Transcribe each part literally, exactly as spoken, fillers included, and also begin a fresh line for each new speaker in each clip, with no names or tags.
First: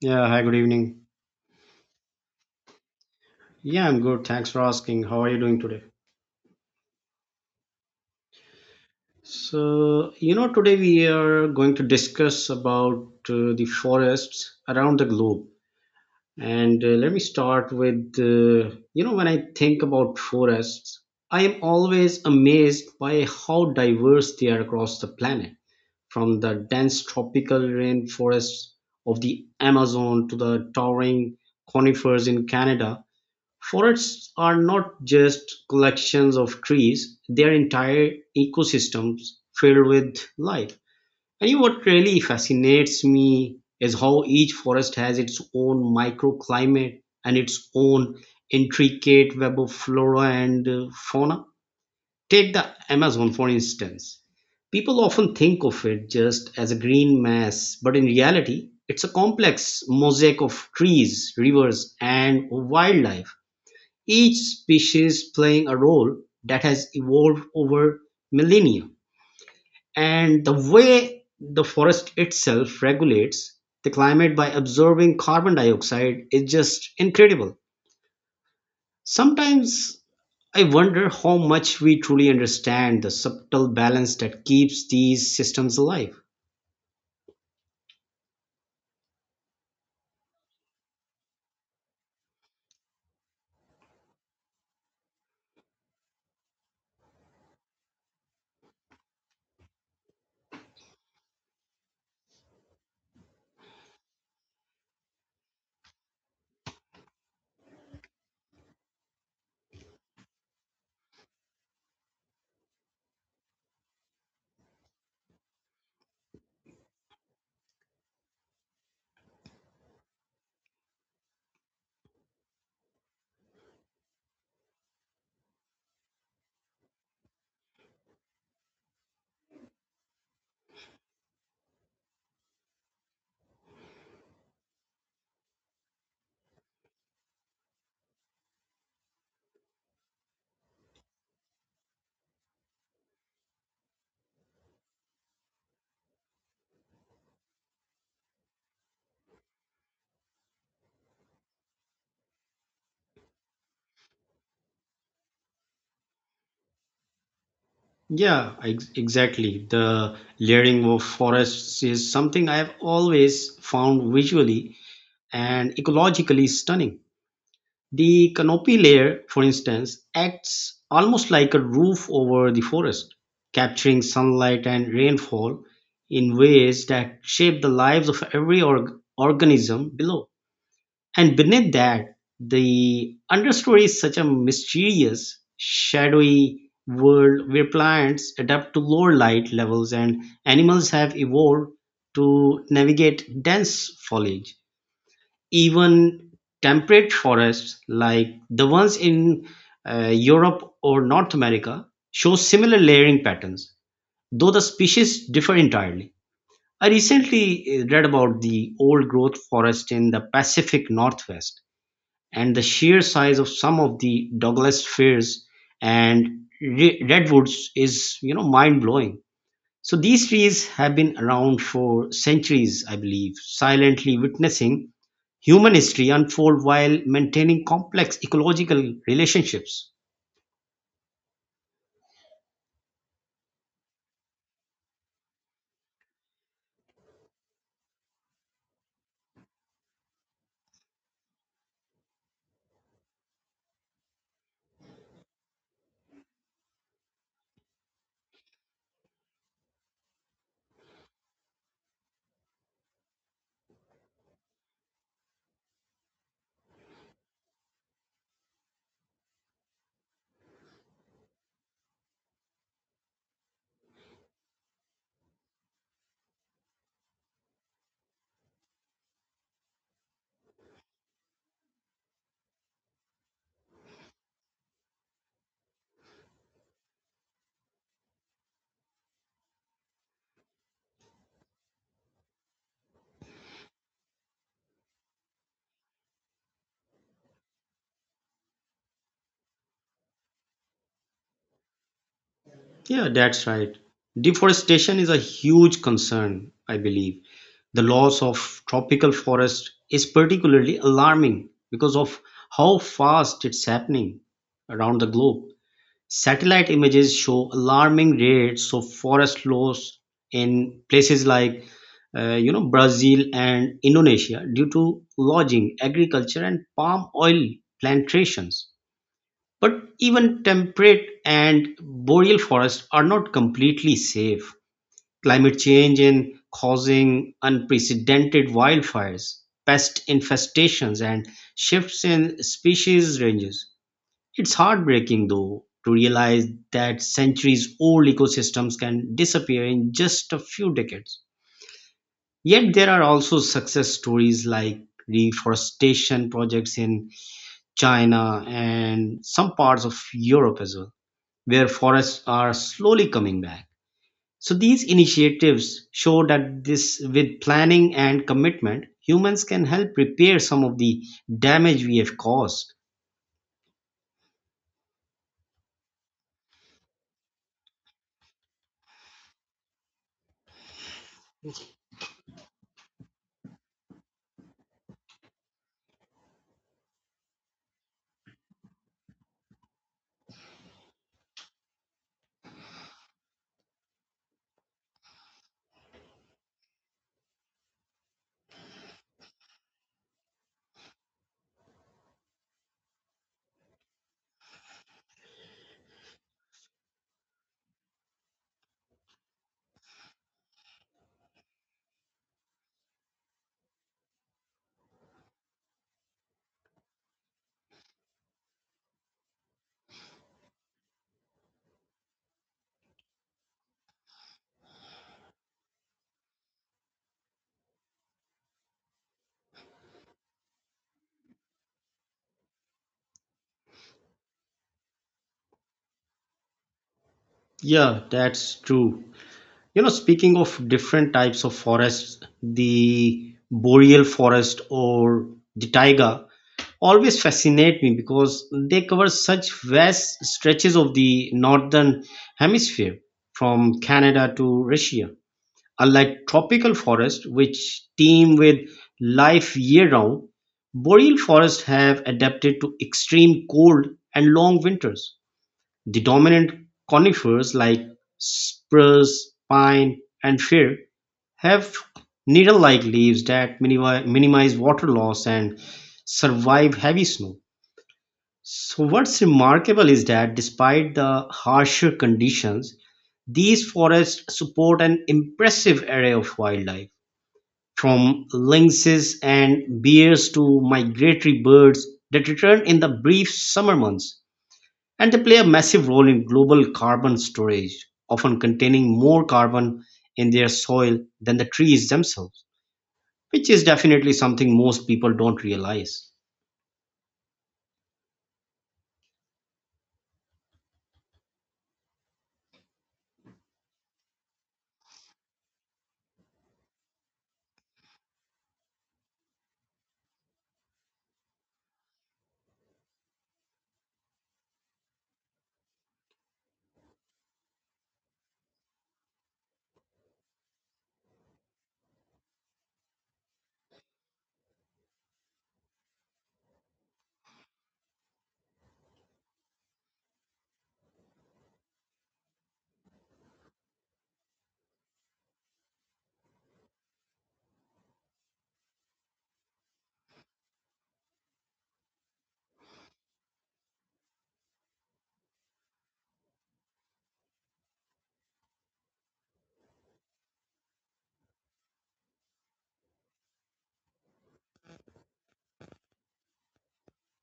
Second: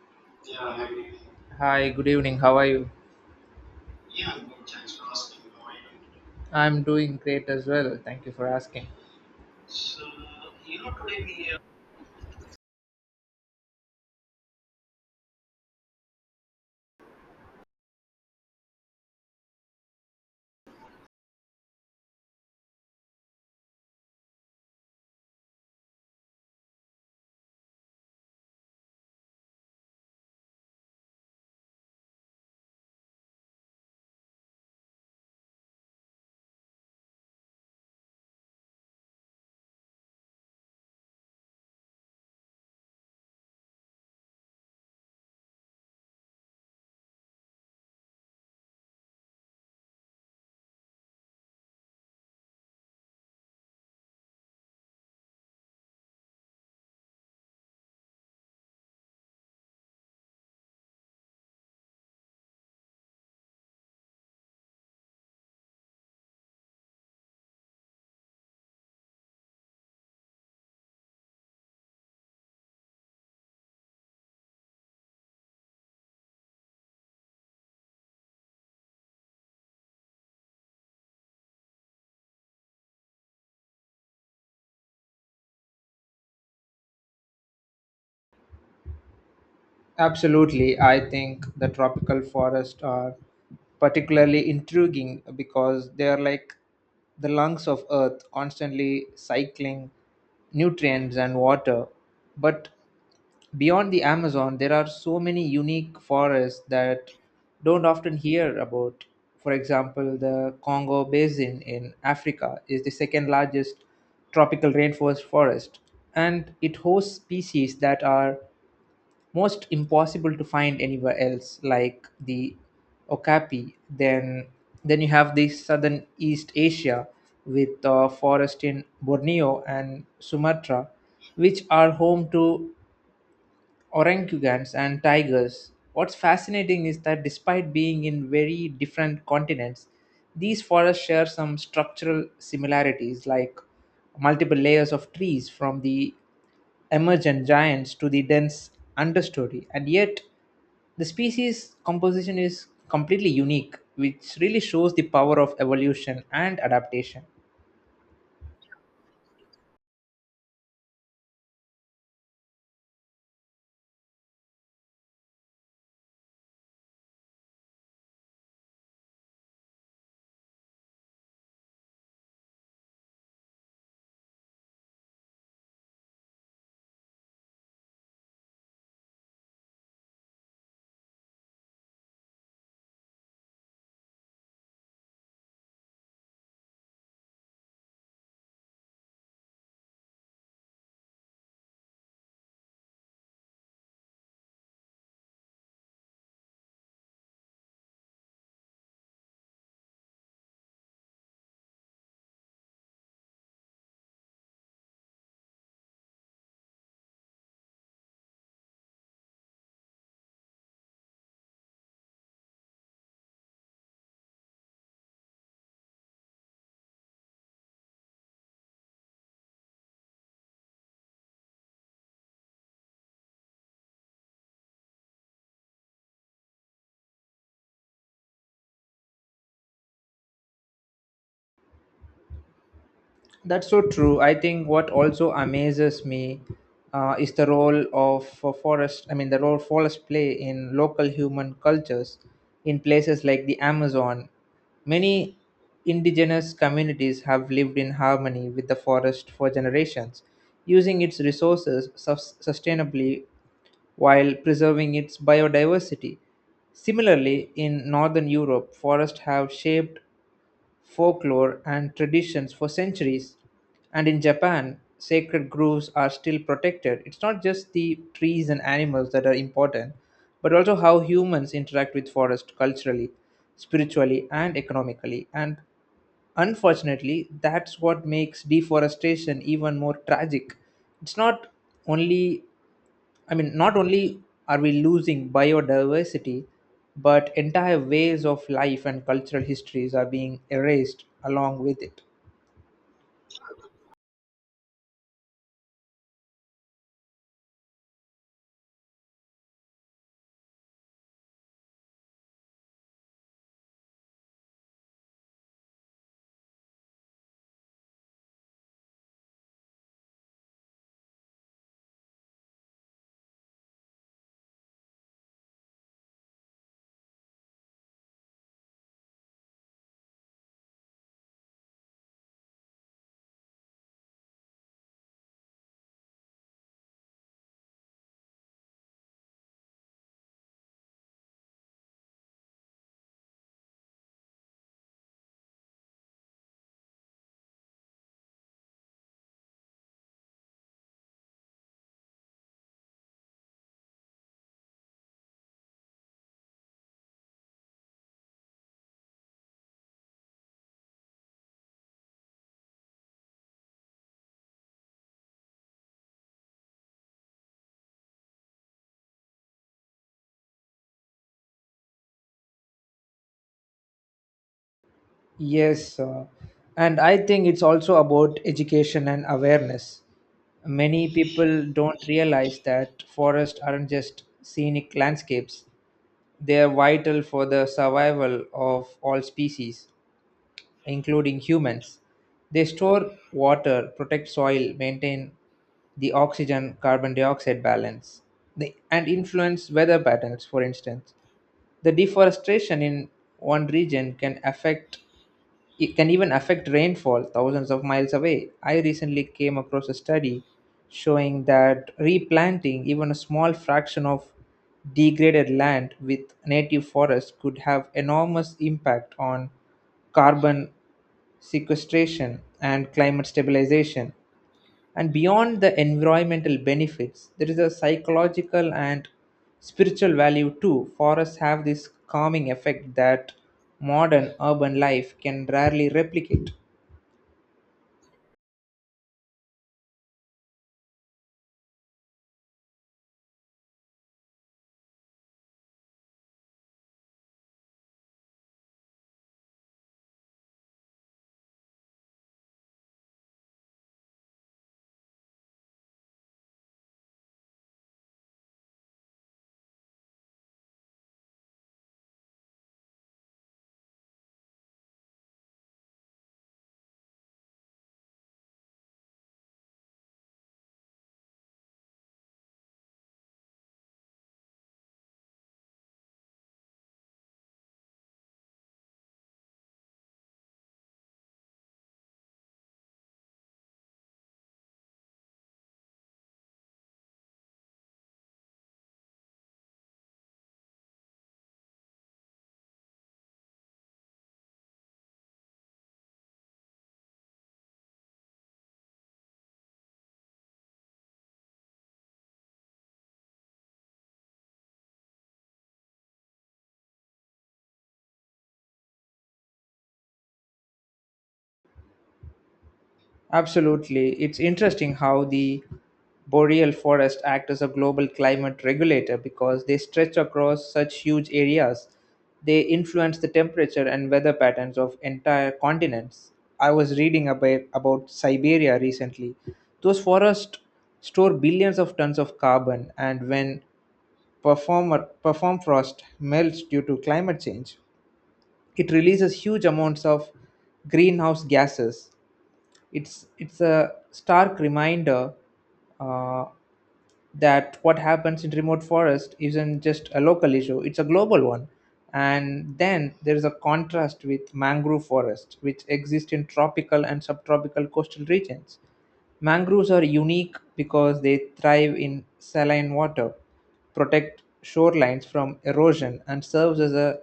Yeah, hi, good evening.
Hi, good evening. How are you?
Yeah, I'm good. Thanks for asking. How are you doing today?
I'm doing great as well. Thank you for asking.
So, you know, today we are going to discuss about uh, the forests around the globe. And uh, Let me start with, uh, you know, when I think about forests, I am always amazed by how diverse they are across the planet, from the dense tropical rainforests of the Amazon to the towering conifers in Canada. Forests are not just collections of trees, they are entire ecosystems filled with life. And you know what really fascinates me is how each forest has its own microclimate and its own intricate web of flora and uh, fauna. Take the Amazon, for instance. People often think of it just as a green mass, but in reality, it's a complex mosaic of trees, rivers, and wildlife, each species playing a role that has evolved over millennia. And the way the forest itself regulates the climate by absorbing carbon dioxide is just incredible. Sometimes I wonder how much we truly understand the subtle balance that keeps these systems alive.
Absolutely. I think the tropical forests are particularly intriguing because they are like the lungs of earth, constantly cycling nutrients and water, but beyond the Amazon, there are so many unique forests that don't often hear about. For example, the Congo Basin in Africa is the second largest tropical rainforest forest, and it hosts species that are most impossible to find anywhere else, like the okapi. Then, then you have the southern East Asia with uh, forest in Borneo and Sumatra, which are home to orangutans and tigers. What's fascinating is that despite being in very different continents, these forests share some structural similarities like multiple layers of trees from the emergent giants to the dense understory, and yet the species composition is completely unique, which really shows the power of evolution and adaptation.
Yeah, ex- exactly. The layering of forests is something I have always found visually and ecologically stunning. The canopy layer, for instance, acts almost like a roof over the forest, capturing sunlight and rainfall in ways that shape the lives of every org- organism below. And beneath that, the understory is such a mysterious, shadowy world where plants adapt to lower light levels and animals have evolved to navigate dense foliage. Even temperate forests, like the ones in uh, Europe or North America, show similar layering patterns, though the species differ entirely. I recently uh, read about the old growth forest in the Pacific Northwest, and the sheer size of some of the Douglas firs and re- redwoods is, you know, mind blowing. So these trees have been around for centuries, I believe, silently witnessing human history unfold while maintaining complex ecological relationships.
That's so true. I think what also amazes me uh, is the role of uh, forest. I mean, the role forests play in local human cultures in places like the Amazon. Many indigenous communities have lived in harmony with the forest for generations, using its resources sus- sustainably while preserving its biodiversity. Similarly, in Northern Europe, forests have shaped folklore and traditions for centuries. And in Japan, sacred groves are still protected. It's not just the trees and animals that are important, but also how humans interact with forest culturally, spiritually, and economically. And unfortunately, that's what makes deforestation even more tragic. It's not only I mean, not only are we losing biodiversity, but entire ways of life and cultural histories are being erased along with it.
Yeah, that's right. Deforestation is a huge concern, I believe. The loss of tropical forest is particularly alarming because of how fast it's happening around the globe. Satellite images show alarming rates of forest loss in places like uh, you know Brazil and Indonesia due to lodging, agriculture, and palm oil plantations. But even temperate and boreal forests are not completely safe. Climate change in causing unprecedented wildfires, pest infestations, and shifts in species ranges. It's heartbreaking, though, to realize that centuries old ecosystems can disappear in just a few decades. Yet there are also success stories like reforestation projects in China and some parts of Europe as well, where forests are slowly coming back. So these initiatives show that this with planning and commitment, humans can help repair some of the damage we have caused.
Yes, uh, and I think it's also about education and awareness. Many people don't realize that forests aren't just scenic landscapes, they are vital for the survival of all species, including humans. They store water, protect soil, maintain the oxygen carbon dioxide balance, they, and influence weather patterns, for instance. The deforestation in one region can affect it can even affect rainfall thousands of miles away. I recently came across a study showing that replanting even a small fraction of degraded land with native forests could have enormous impact on carbon sequestration and climate stabilization. And beyond the environmental benefits, there is a psychological and spiritual value too. Forests have this calming effect that modern urban life can rarely replicate.
Yeah, that's true. You know, speaking of different types of forests, the boreal forest or the taiga always fascinate me because they cover such vast stretches of the northern hemisphere from Canada to Russia. Unlike tropical forests, which teem with life year round, boreal forests have adapted to extreme cold and long winters. The dominant conifers like spruce, pine, and fir have needle-like leaves that minimi- minimize water loss and survive heavy snow. So, what's remarkable is that despite the harsher conditions, these forests support an impressive array of wildlife, from lynxes and bears to migratory birds that return in the brief summer months, and they play a massive role in global carbon storage, often containing more carbon in their soil than the trees themselves, which is definitely something most people don't realize.
Absolutely. It's interesting how the boreal forest act as a global climate regulator because they stretch across such huge areas. They influence the temperature and weather patterns of entire continents. I was reading about, about Siberia recently. Those forests store billions of tons of carbon, and when performer, perform frost melts due to climate change, it releases huge amounts of greenhouse gases. It's it's a stark reminder uh, that what happens in remote forest isn't just a local issue; it's a global one. And then there is a contrast with mangrove forests, which exist in tropical and subtropical coastal regions. Mangroves are unique because they thrive in saline water, protect shorelines from erosion, and serves as a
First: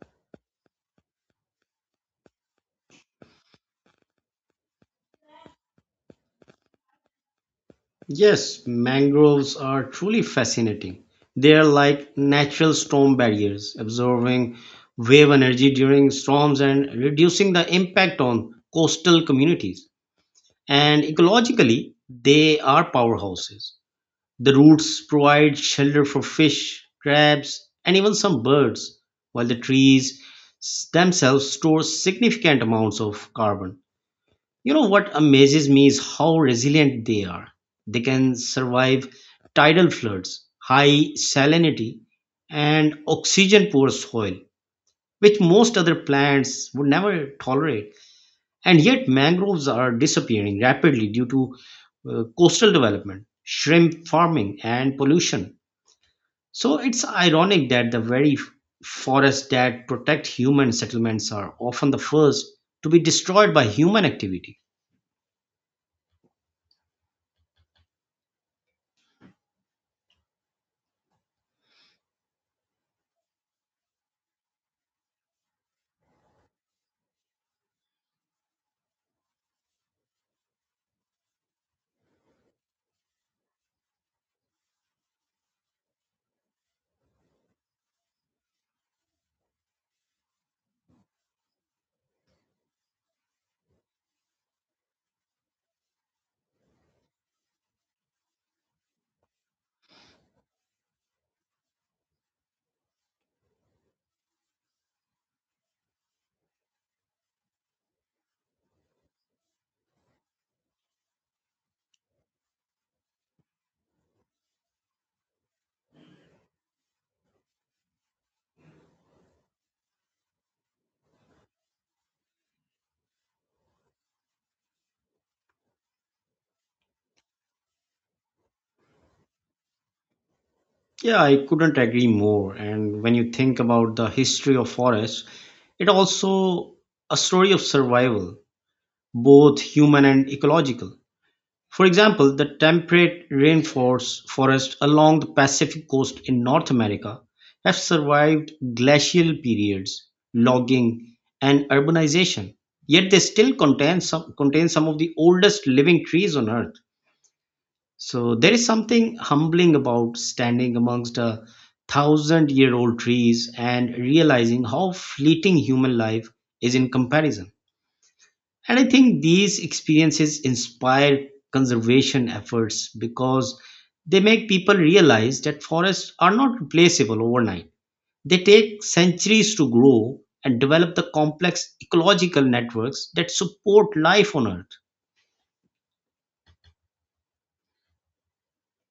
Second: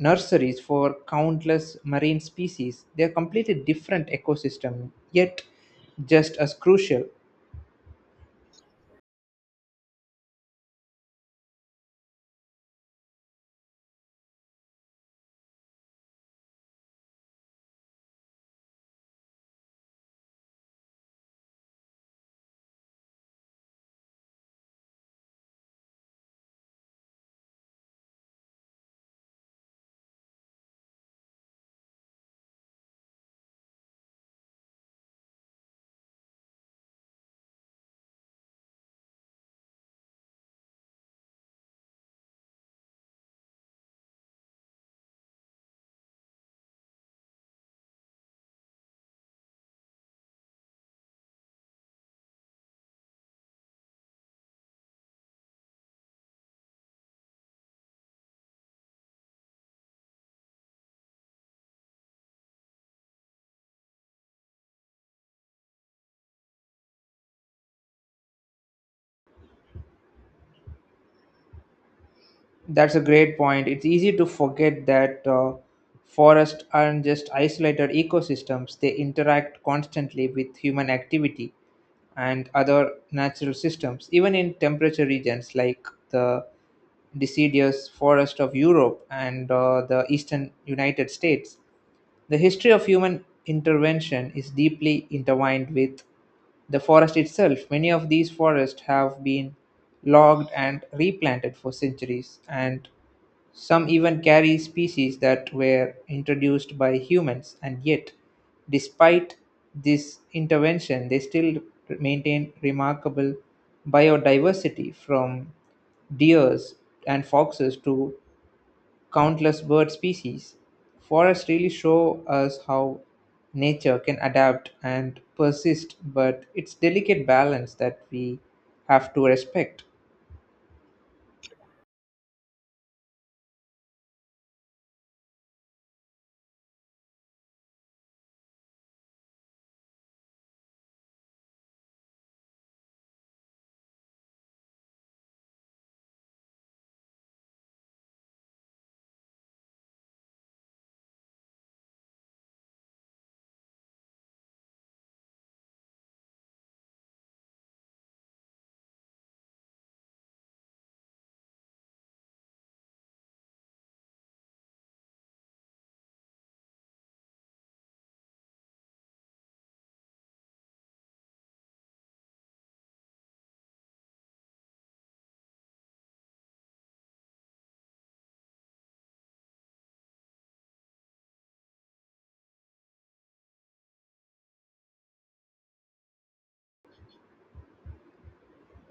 nurseries for countless marine species. They're completely different ecosystem, yet just as crucial.
Yes, mangroves are truly fascinating. They are like natural storm barriers, absorbing wave energy during storms and reducing the impact on coastal communities. And ecologically, they are powerhouses. The roots provide shelter for fish, crabs, and even some birds, while the trees s- themselves store significant amounts of carbon. You know what amazes me is how resilient they are. They can survive tidal floods, high salinity, and oxygen poor soil, which most other plants would never tolerate. And yet, mangroves are disappearing rapidly due to uh, coastal development, shrimp farming, and pollution. So it's ironic that the very f- forests that protect human settlements are often the first to be destroyed by human activity.
That's a great point. It's easy to forget that uh, forests aren't just isolated ecosystems. They interact constantly with human activity and other natural systems, even in temperature regions like the deciduous forest of Europe and uh, the eastern United States. The history of human intervention is deeply intertwined with the forest itself. Many of these forests have been logged and replanted for centuries, and some even carry species that were introduced by humans, and yet, despite this intervention, they still maintain remarkable biodiversity from deers and foxes to countless bird species. Forests really show us how nature can adapt and persist, but it's delicate balance that we have to respect.
Yeah, I couldn't agree more. And when you think about the history of forests, it also a story of survival, both human and ecological. For example, the temperate rainforest forests along the Pacific coast in North America have survived glacial periods, logging, and urbanization. Yet they still contain some, contain some of the oldest living trees on Earth. So there is something humbling about standing amongst a thousand year old trees and realizing how fleeting human life is in comparison. And I think these experiences inspire conservation efforts because they make people realize that forests are not replaceable overnight. They take centuries to grow and develop the complex ecological networks that support life on Earth.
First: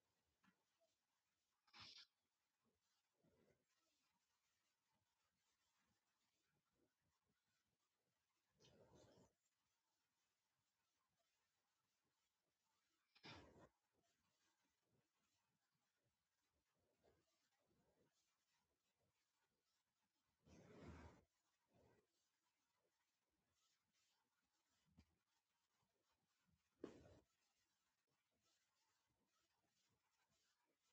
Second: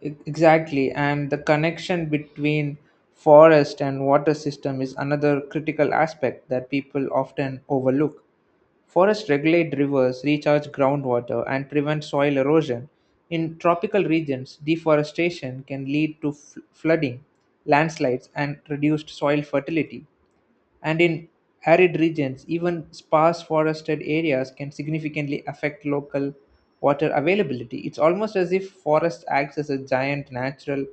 E- Exactly, and the connection between forest and water system is another critical aspect that people often overlook. Forests regulate rivers, recharge groundwater, and prevent soil erosion. In tropical regions, deforestation can lead to f- flooding, landslides, and reduced soil fertility, and in arid regions, even sparse forested areas can significantly affect local water availability. It's almost as if forest acts as a giant natural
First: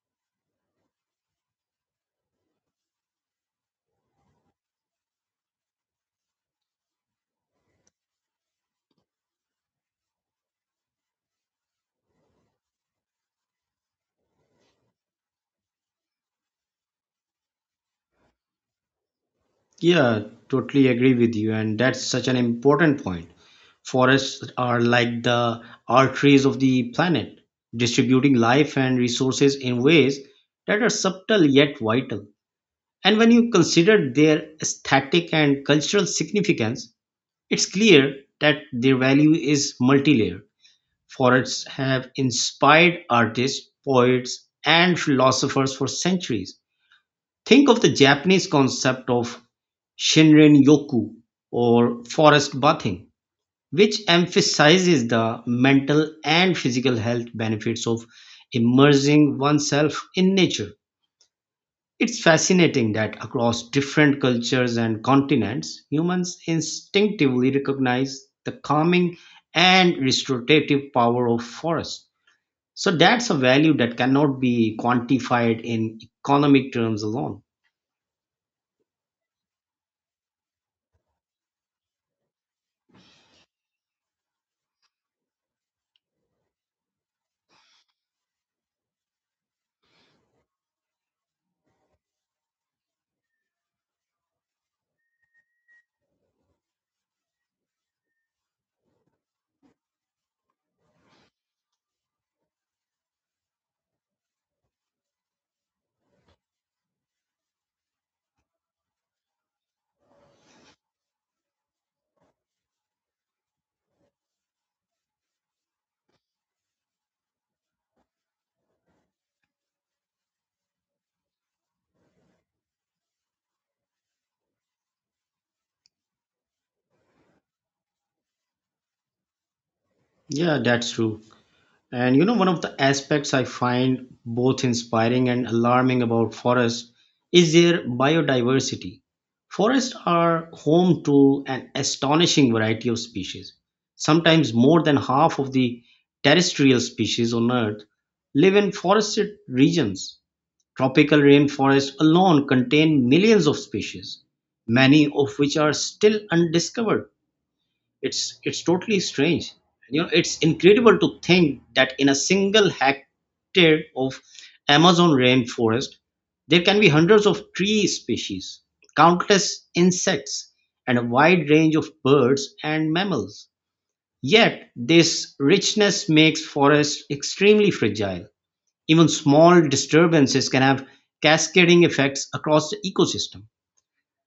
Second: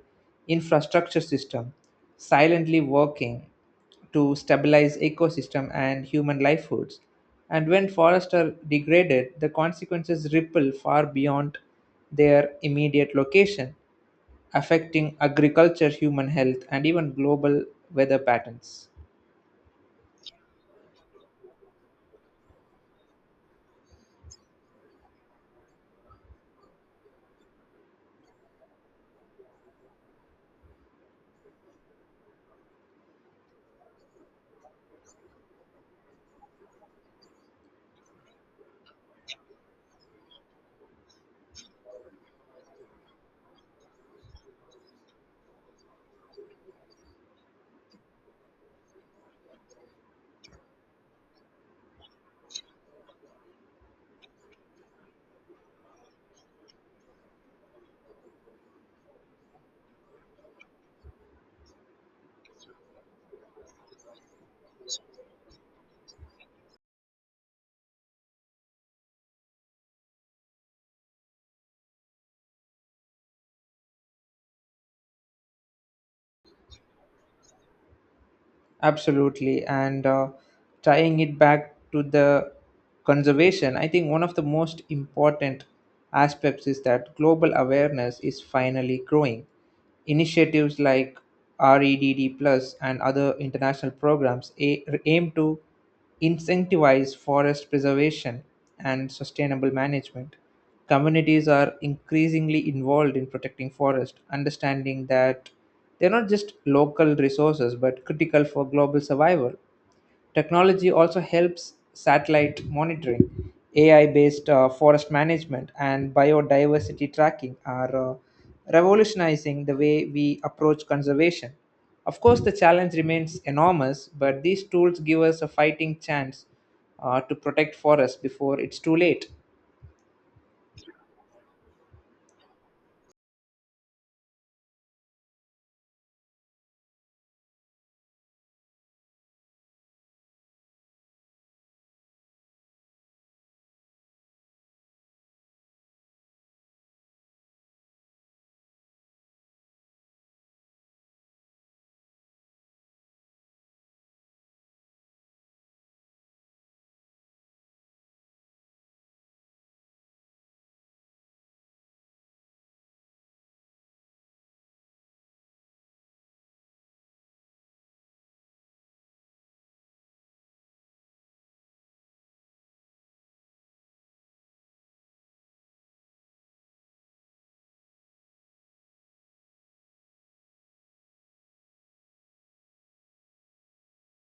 infrastructure system, silently working to stabilize ecosystem and human livelihoods. And when forests are degraded, the consequences ripple far beyond their immediate location, affecting agriculture, human health, and even global weather patterns.
Yeah, totally agree with you. And that's such an important point. Forests are like the arteries of the planet, distributing life and resources in ways that are subtle yet vital. And when you consider their aesthetic and cultural significance, it's clear that their value is multi-layered. Forests have inspired artists, poets, and philosophers for centuries. Think of the Japanese concept of Shinrin Yoku or forest bathing, which emphasizes the mental and physical health benefits of immersing oneself in nature. It's fascinating that across different cultures and continents, humans instinctively recognize the calming and restorative power of forests. So that's a value that cannot be quantified in economic terms alone.
Absolutely. And uh, tying it back to the conservation, I think one of the most important aspects is that global awareness is finally growing. Initiatives like red Plus and other international programs a- aim to incentivize forest preservation and sustainable management. Communities are increasingly involved in protecting forests, understanding that they're not just local resources but critical for global survival. Technology also helps satellite monitoring, A I based uh, forest management, and biodiversity tracking are uh, revolutionizing the way we approach conservation. Of course, the challenge remains enormous, but these tools give us a fighting chance uh, to protect forests before it's too late.
Yeah, that's true. And you know, one of the aspects I find both inspiring and alarming about forests is their biodiversity. Forests are home to an astonishing variety of species. Sometimes more than half of the terrestrial species on Earth live in forested regions. Tropical rainforests alone contain millions of species, many of which are still undiscovered. It's it's totally strange. You know, it's incredible to think that in a single hectare of Amazon rainforest, there can be hundreds of tree species, countless insects, and a wide range of birds and mammals. Yet, this richness makes forests extremely fragile. Even small disturbances can have cascading effects across the ecosystem.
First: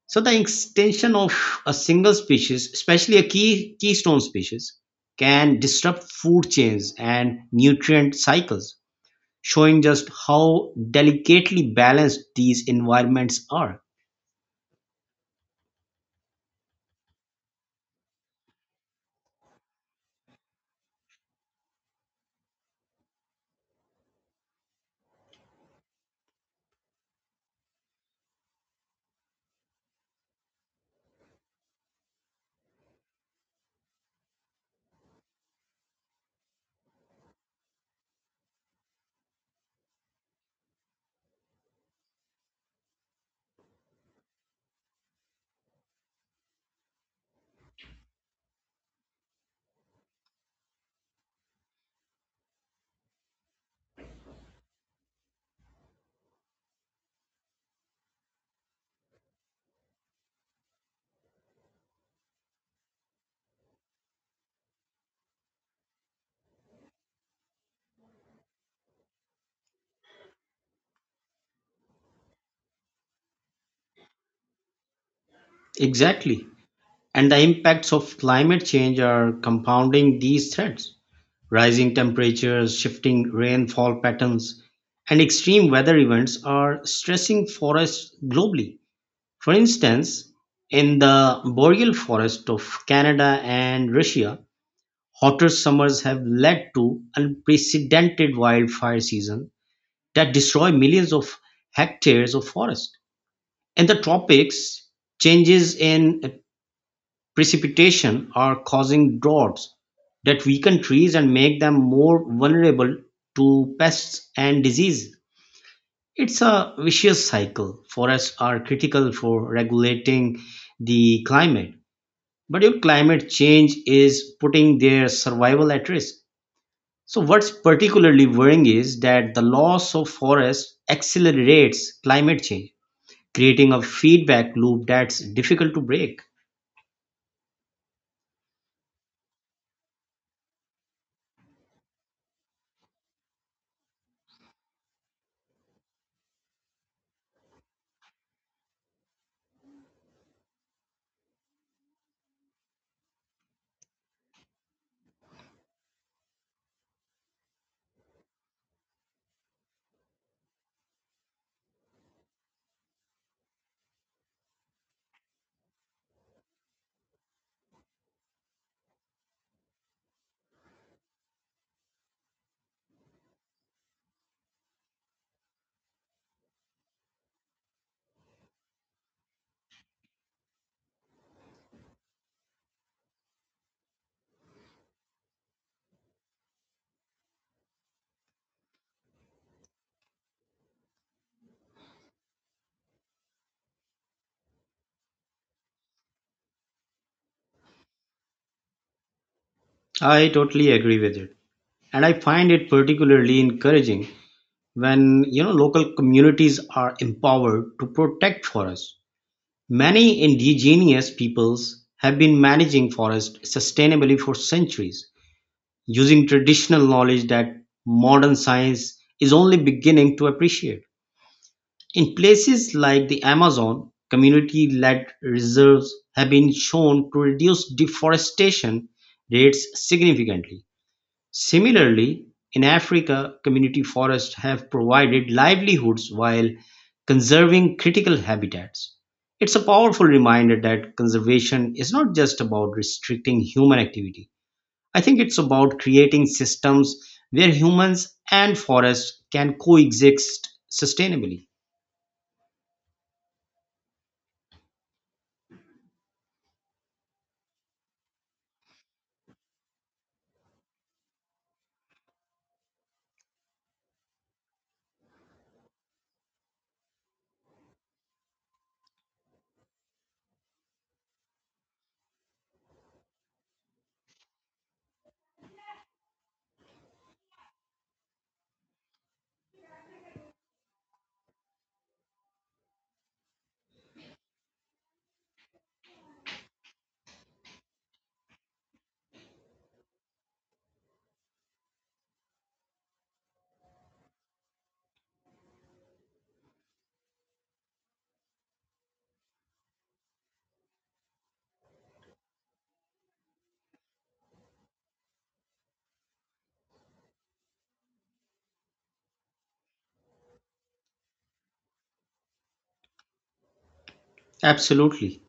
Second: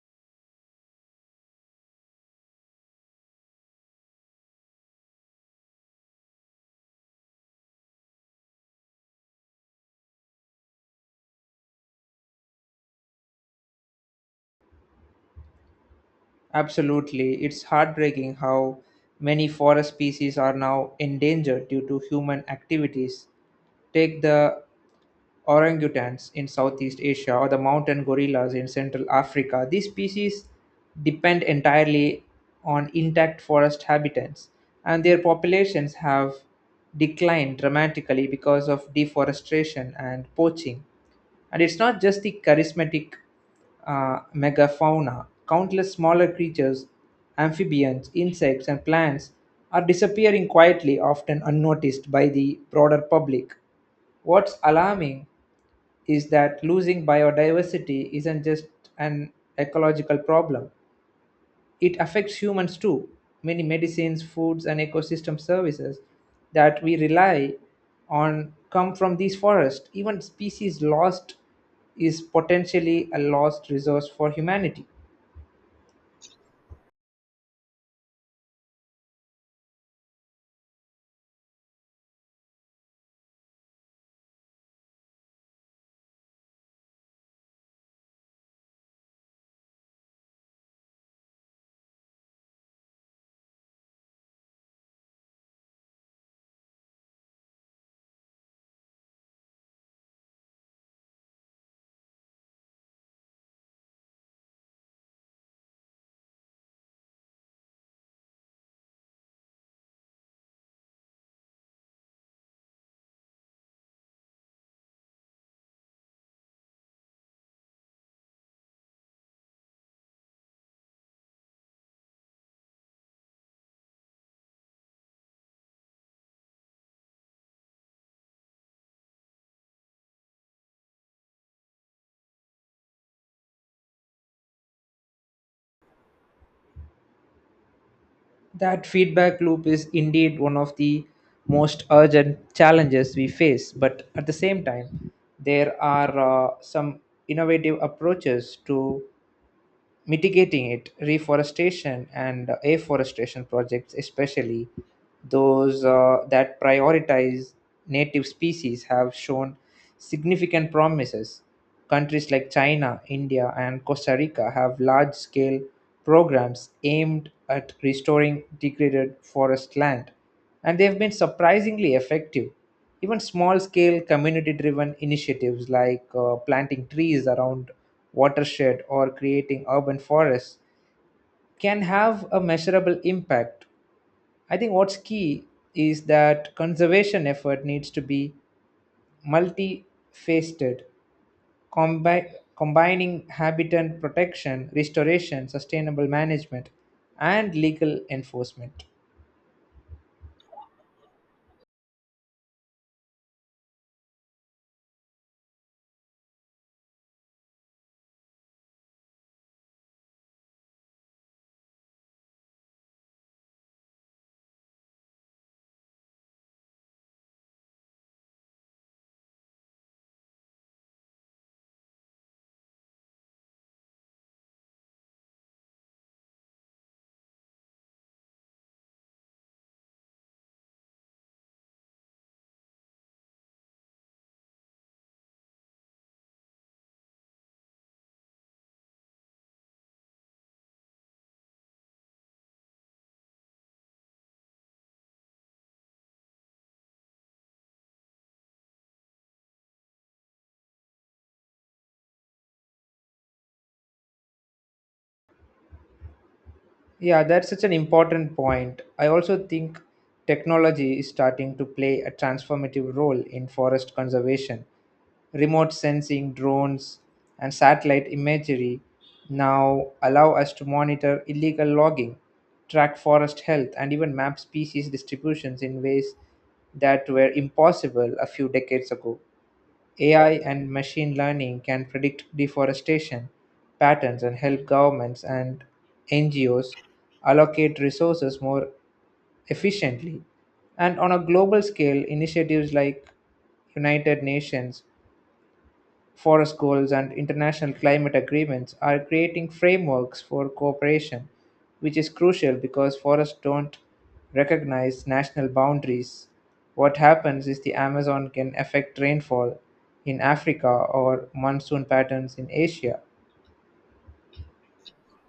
So the extinction of a single species, especially a key keystone species, can disrupt food chains and nutrient cycles, showing just how delicately balanced these environments are.
Absolutely. It's heartbreaking how many forest species are now endangered due to human activities. Take the orangutans in Southeast Asia or the mountain gorillas in Central Africa. These species depend entirely on intact forest habitats, and their populations have declined dramatically because of deforestation and poaching. And it's not just the charismatic uh, megafauna, countless smaller creatures, amphibians, insects, and plants are disappearing quietly, often unnoticed by the broader public. What's alarming is that losing biodiversity isn't just an ecological problem, it affects humans too. Many medicines, foods, and ecosystem services that we rely on come from these forests. Even species lost is potentially a lost resource for humanity.
Exactly. And the impacts of climate change are compounding these threats. Rising temperatures, shifting rainfall patterns, and extreme weather events are stressing forests globally. For instance, in the boreal forest of Canada and Russia, hotter summers have led to unprecedented wildfire season that destroy millions of hectares of forest. In the tropics, changes in precipitation are causing droughts that weaken trees and make them more vulnerable to pests and disease. It's a vicious cycle. Forests are critical for regulating the climate, but your climate change is putting their survival at risk. So, what's particularly worrying is that the loss of forests accelerates climate change, creating a feedback loop that's difficult to break.
That feedback loop is indeed one of the most urgent challenges we face, but at the same time, there are uh, some innovative approaches to mitigating it. Reforestation and uh, afforestation projects, especially those uh, that prioritize native species, have shown significant promises. Countries like China, India, and Costa Rica have large scale programs aimed at restoring degraded forest land, and they've been surprisingly effective. Even small scale community driven initiatives like uh, planting trees around watershed or creating urban forests can have a measurable impact. I think what's key is that conservation effort needs to be multifaceted, combi- combining habitat protection, restoration, sustainable management, and legal enforcement.
I totally agree with it. And I find it particularly encouraging when you know local communities are empowered to protect forests. Many indigenous peoples have been managing forests sustainably for centuries using traditional knowledge that modern science is only beginning to appreciate. In places like the Amazon, community led reserves have been shown to reduce deforestation rates significantly. Similarly, in Africa, community forests have provided livelihoods while conserving critical habitats. It's a powerful reminder that conservation is not just about restricting human activity. I think it's about creating systems where humans and forests can coexist sustainably.
Yeah, that's such an important point. I also think technology is starting to play a transformative role in forest conservation. Remote sensing, drones, and satellite imagery now allow us to monitor illegal logging, track forest health, and even map species distributions in ways that were impossible a few decades ago. A I and machine learning can predict deforestation patterns and help governments and N G Os allocate resources more efficiently. And on a global scale, initiatives like United Nations Forest goals and international climate agreements are creating frameworks for cooperation, which is crucial because forests don't recognize national boundaries. What happens is the Amazon can affect rainfall in Africa or monsoon patterns in Asia.
Absolutely.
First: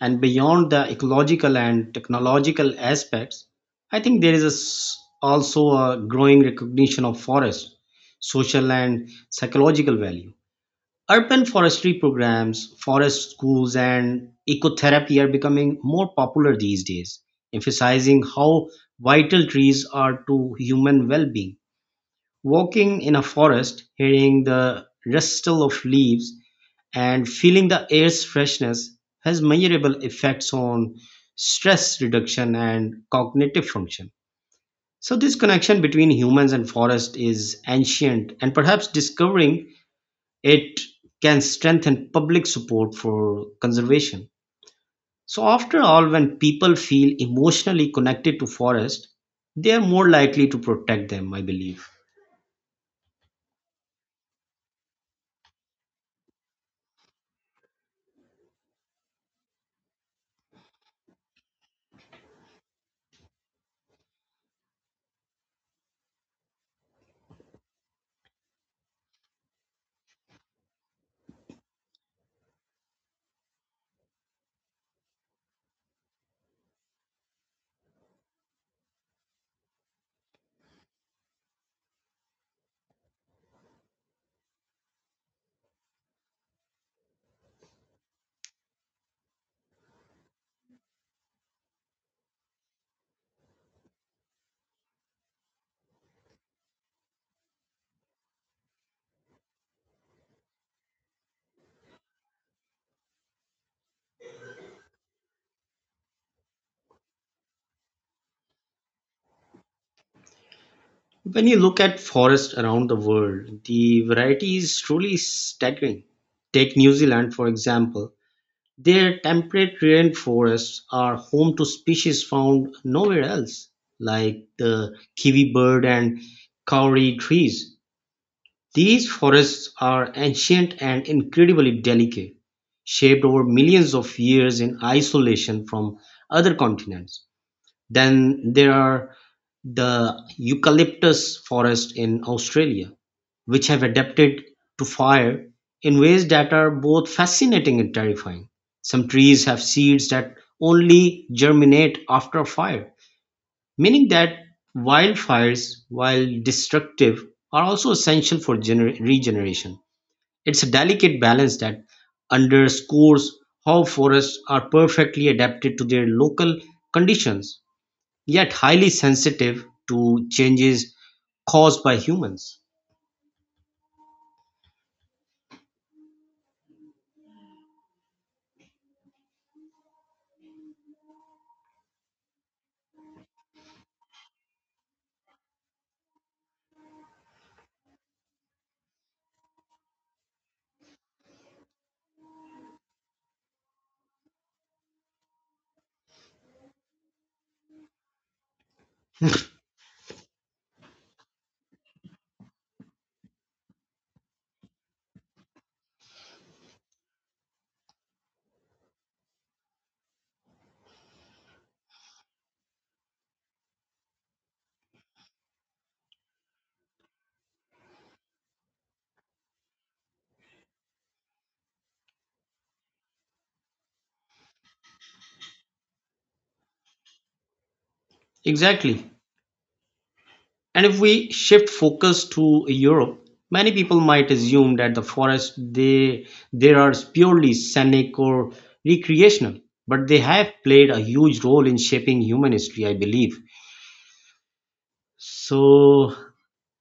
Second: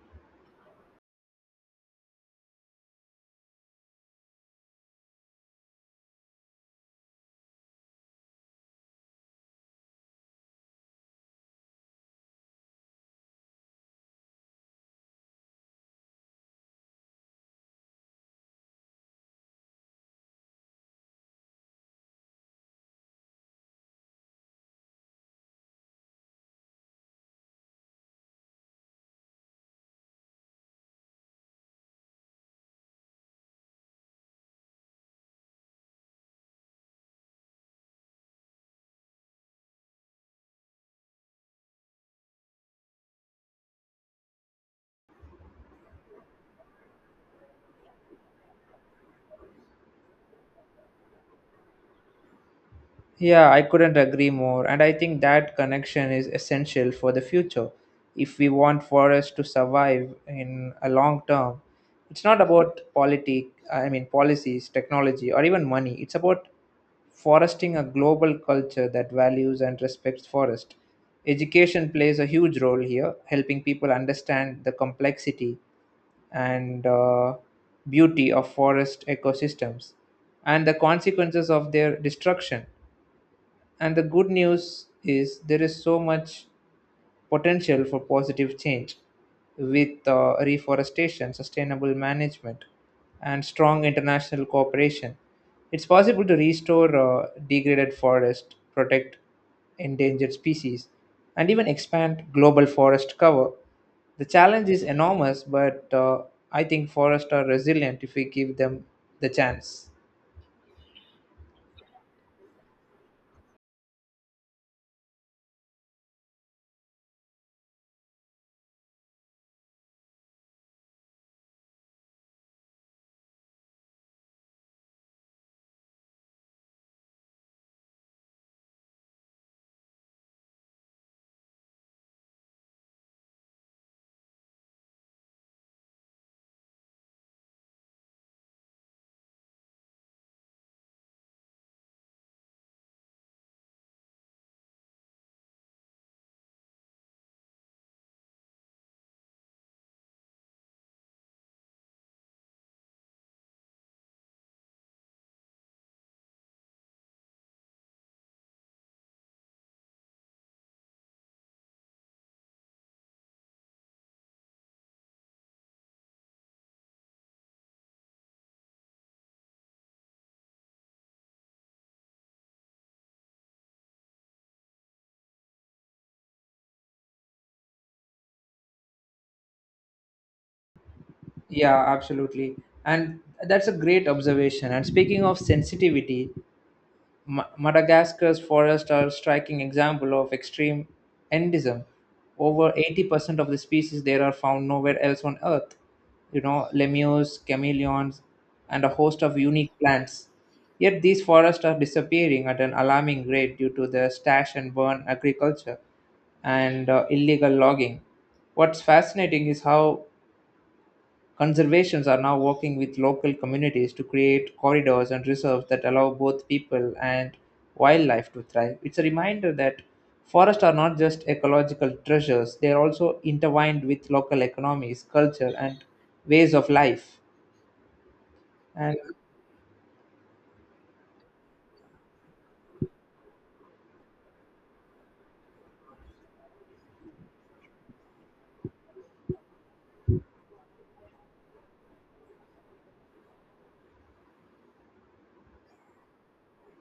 And beyond the ecological and technological aspects, I think there is a s also a growing recognition of forest, social and psychological value. Urban forestry programs, forest schools, and ecotherapy are becoming more popular these days, emphasizing how vital trees are to human well being. Walking in a forest, hearing the rustle of leaves and feeling the air's freshness has measurable effects on stress reduction and cognitive function. So, this connection between humans and forest is ancient, and perhaps discovering it can strengthen public support for conservation. So, after all, when people feel emotionally connected to forest, they are more likely to protect them, I believe.
Yeah, I couldn't agree more, and I think that connection is essential for the future. If we want forests to survive in a long term, it's not about politic, I mean policies, technology, or even money. It's about foresting a global culture that values and respects forest. Education plays a huge role here, helping people understand the complexity and uh, beauty of forest ecosystems and the consequences of their destruction. And the good news is there is so much potential for positive change with uh, reforestation, sustainable management, and strong international cooperation. It's possible to restore uh, degraded forests, protect endangered species, and even expand global forest cover. The challenge is enormous, but uh, I think forests are resilient if we give them the chance.
When you look at forests around the world, the variety is truly staggering. Take New Zealand, for example. Their temperate rainforests are home to species found nowhere else, like the kiwi bird and kauri trees. These forests are ancient and incredibly delicate, shaped over millions of years in isolation from other continents. Then there are the eucalyptus forests in Australia, which have adapted to fire in ways that are both fascinating and terrifying. Some trees have seeds that only germinate after a fire, meaning that wildfires, while destructive, are also essential for gener- regeneration. It's a delicate balance that underscores how forests are perfectly adapted to their local conditions yet highly sensitive to changes caused by humans.
Yeah, absolutely. And that's a great observation. And speaking of sensitivity, Ma- Madagascar's forests are a striking example of extreme endism. Over eighty percent of the species there are found nowhere else on Earth. You know, lemurs, chameleons, and a host of unique plants. Yet these forests are disappearing at an alarming rate due to the stash and burn agriculture and uh, illegal logging. What's fascinating is how conservationists are now working with local communities to create corridors and reserves that allow both people and wildlife to thrive. It's a reminder that forests are not just ecological treasures, they are also intertwined with local economies, culture, and ways of life. And
Exactly. And if we shift focus to Europe, many people might assume that the forests they there are purely scenic or recreational, but they have played a huge role in shaping human history, I believe. So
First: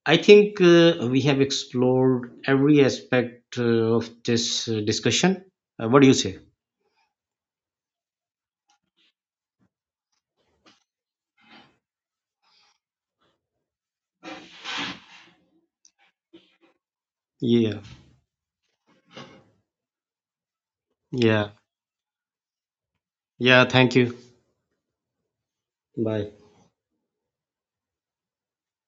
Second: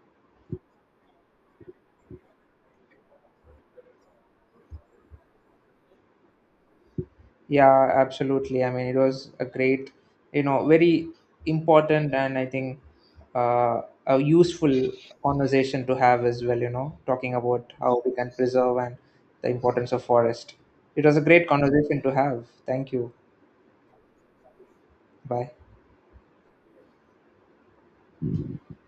I think uh, we have explored every aspect uh, of this uh, discussion. Uh, what do you say?
yeah, absolutely. I mean, it was a great, you know, very important and I think uh, a useful conversation to have as well, you know, talking about
Yeah.
how we can preserve and the importance of forest. It was a great
Yeah.
conversation to have. Thank you.
Yeah, thank you.
Bye.
Bye.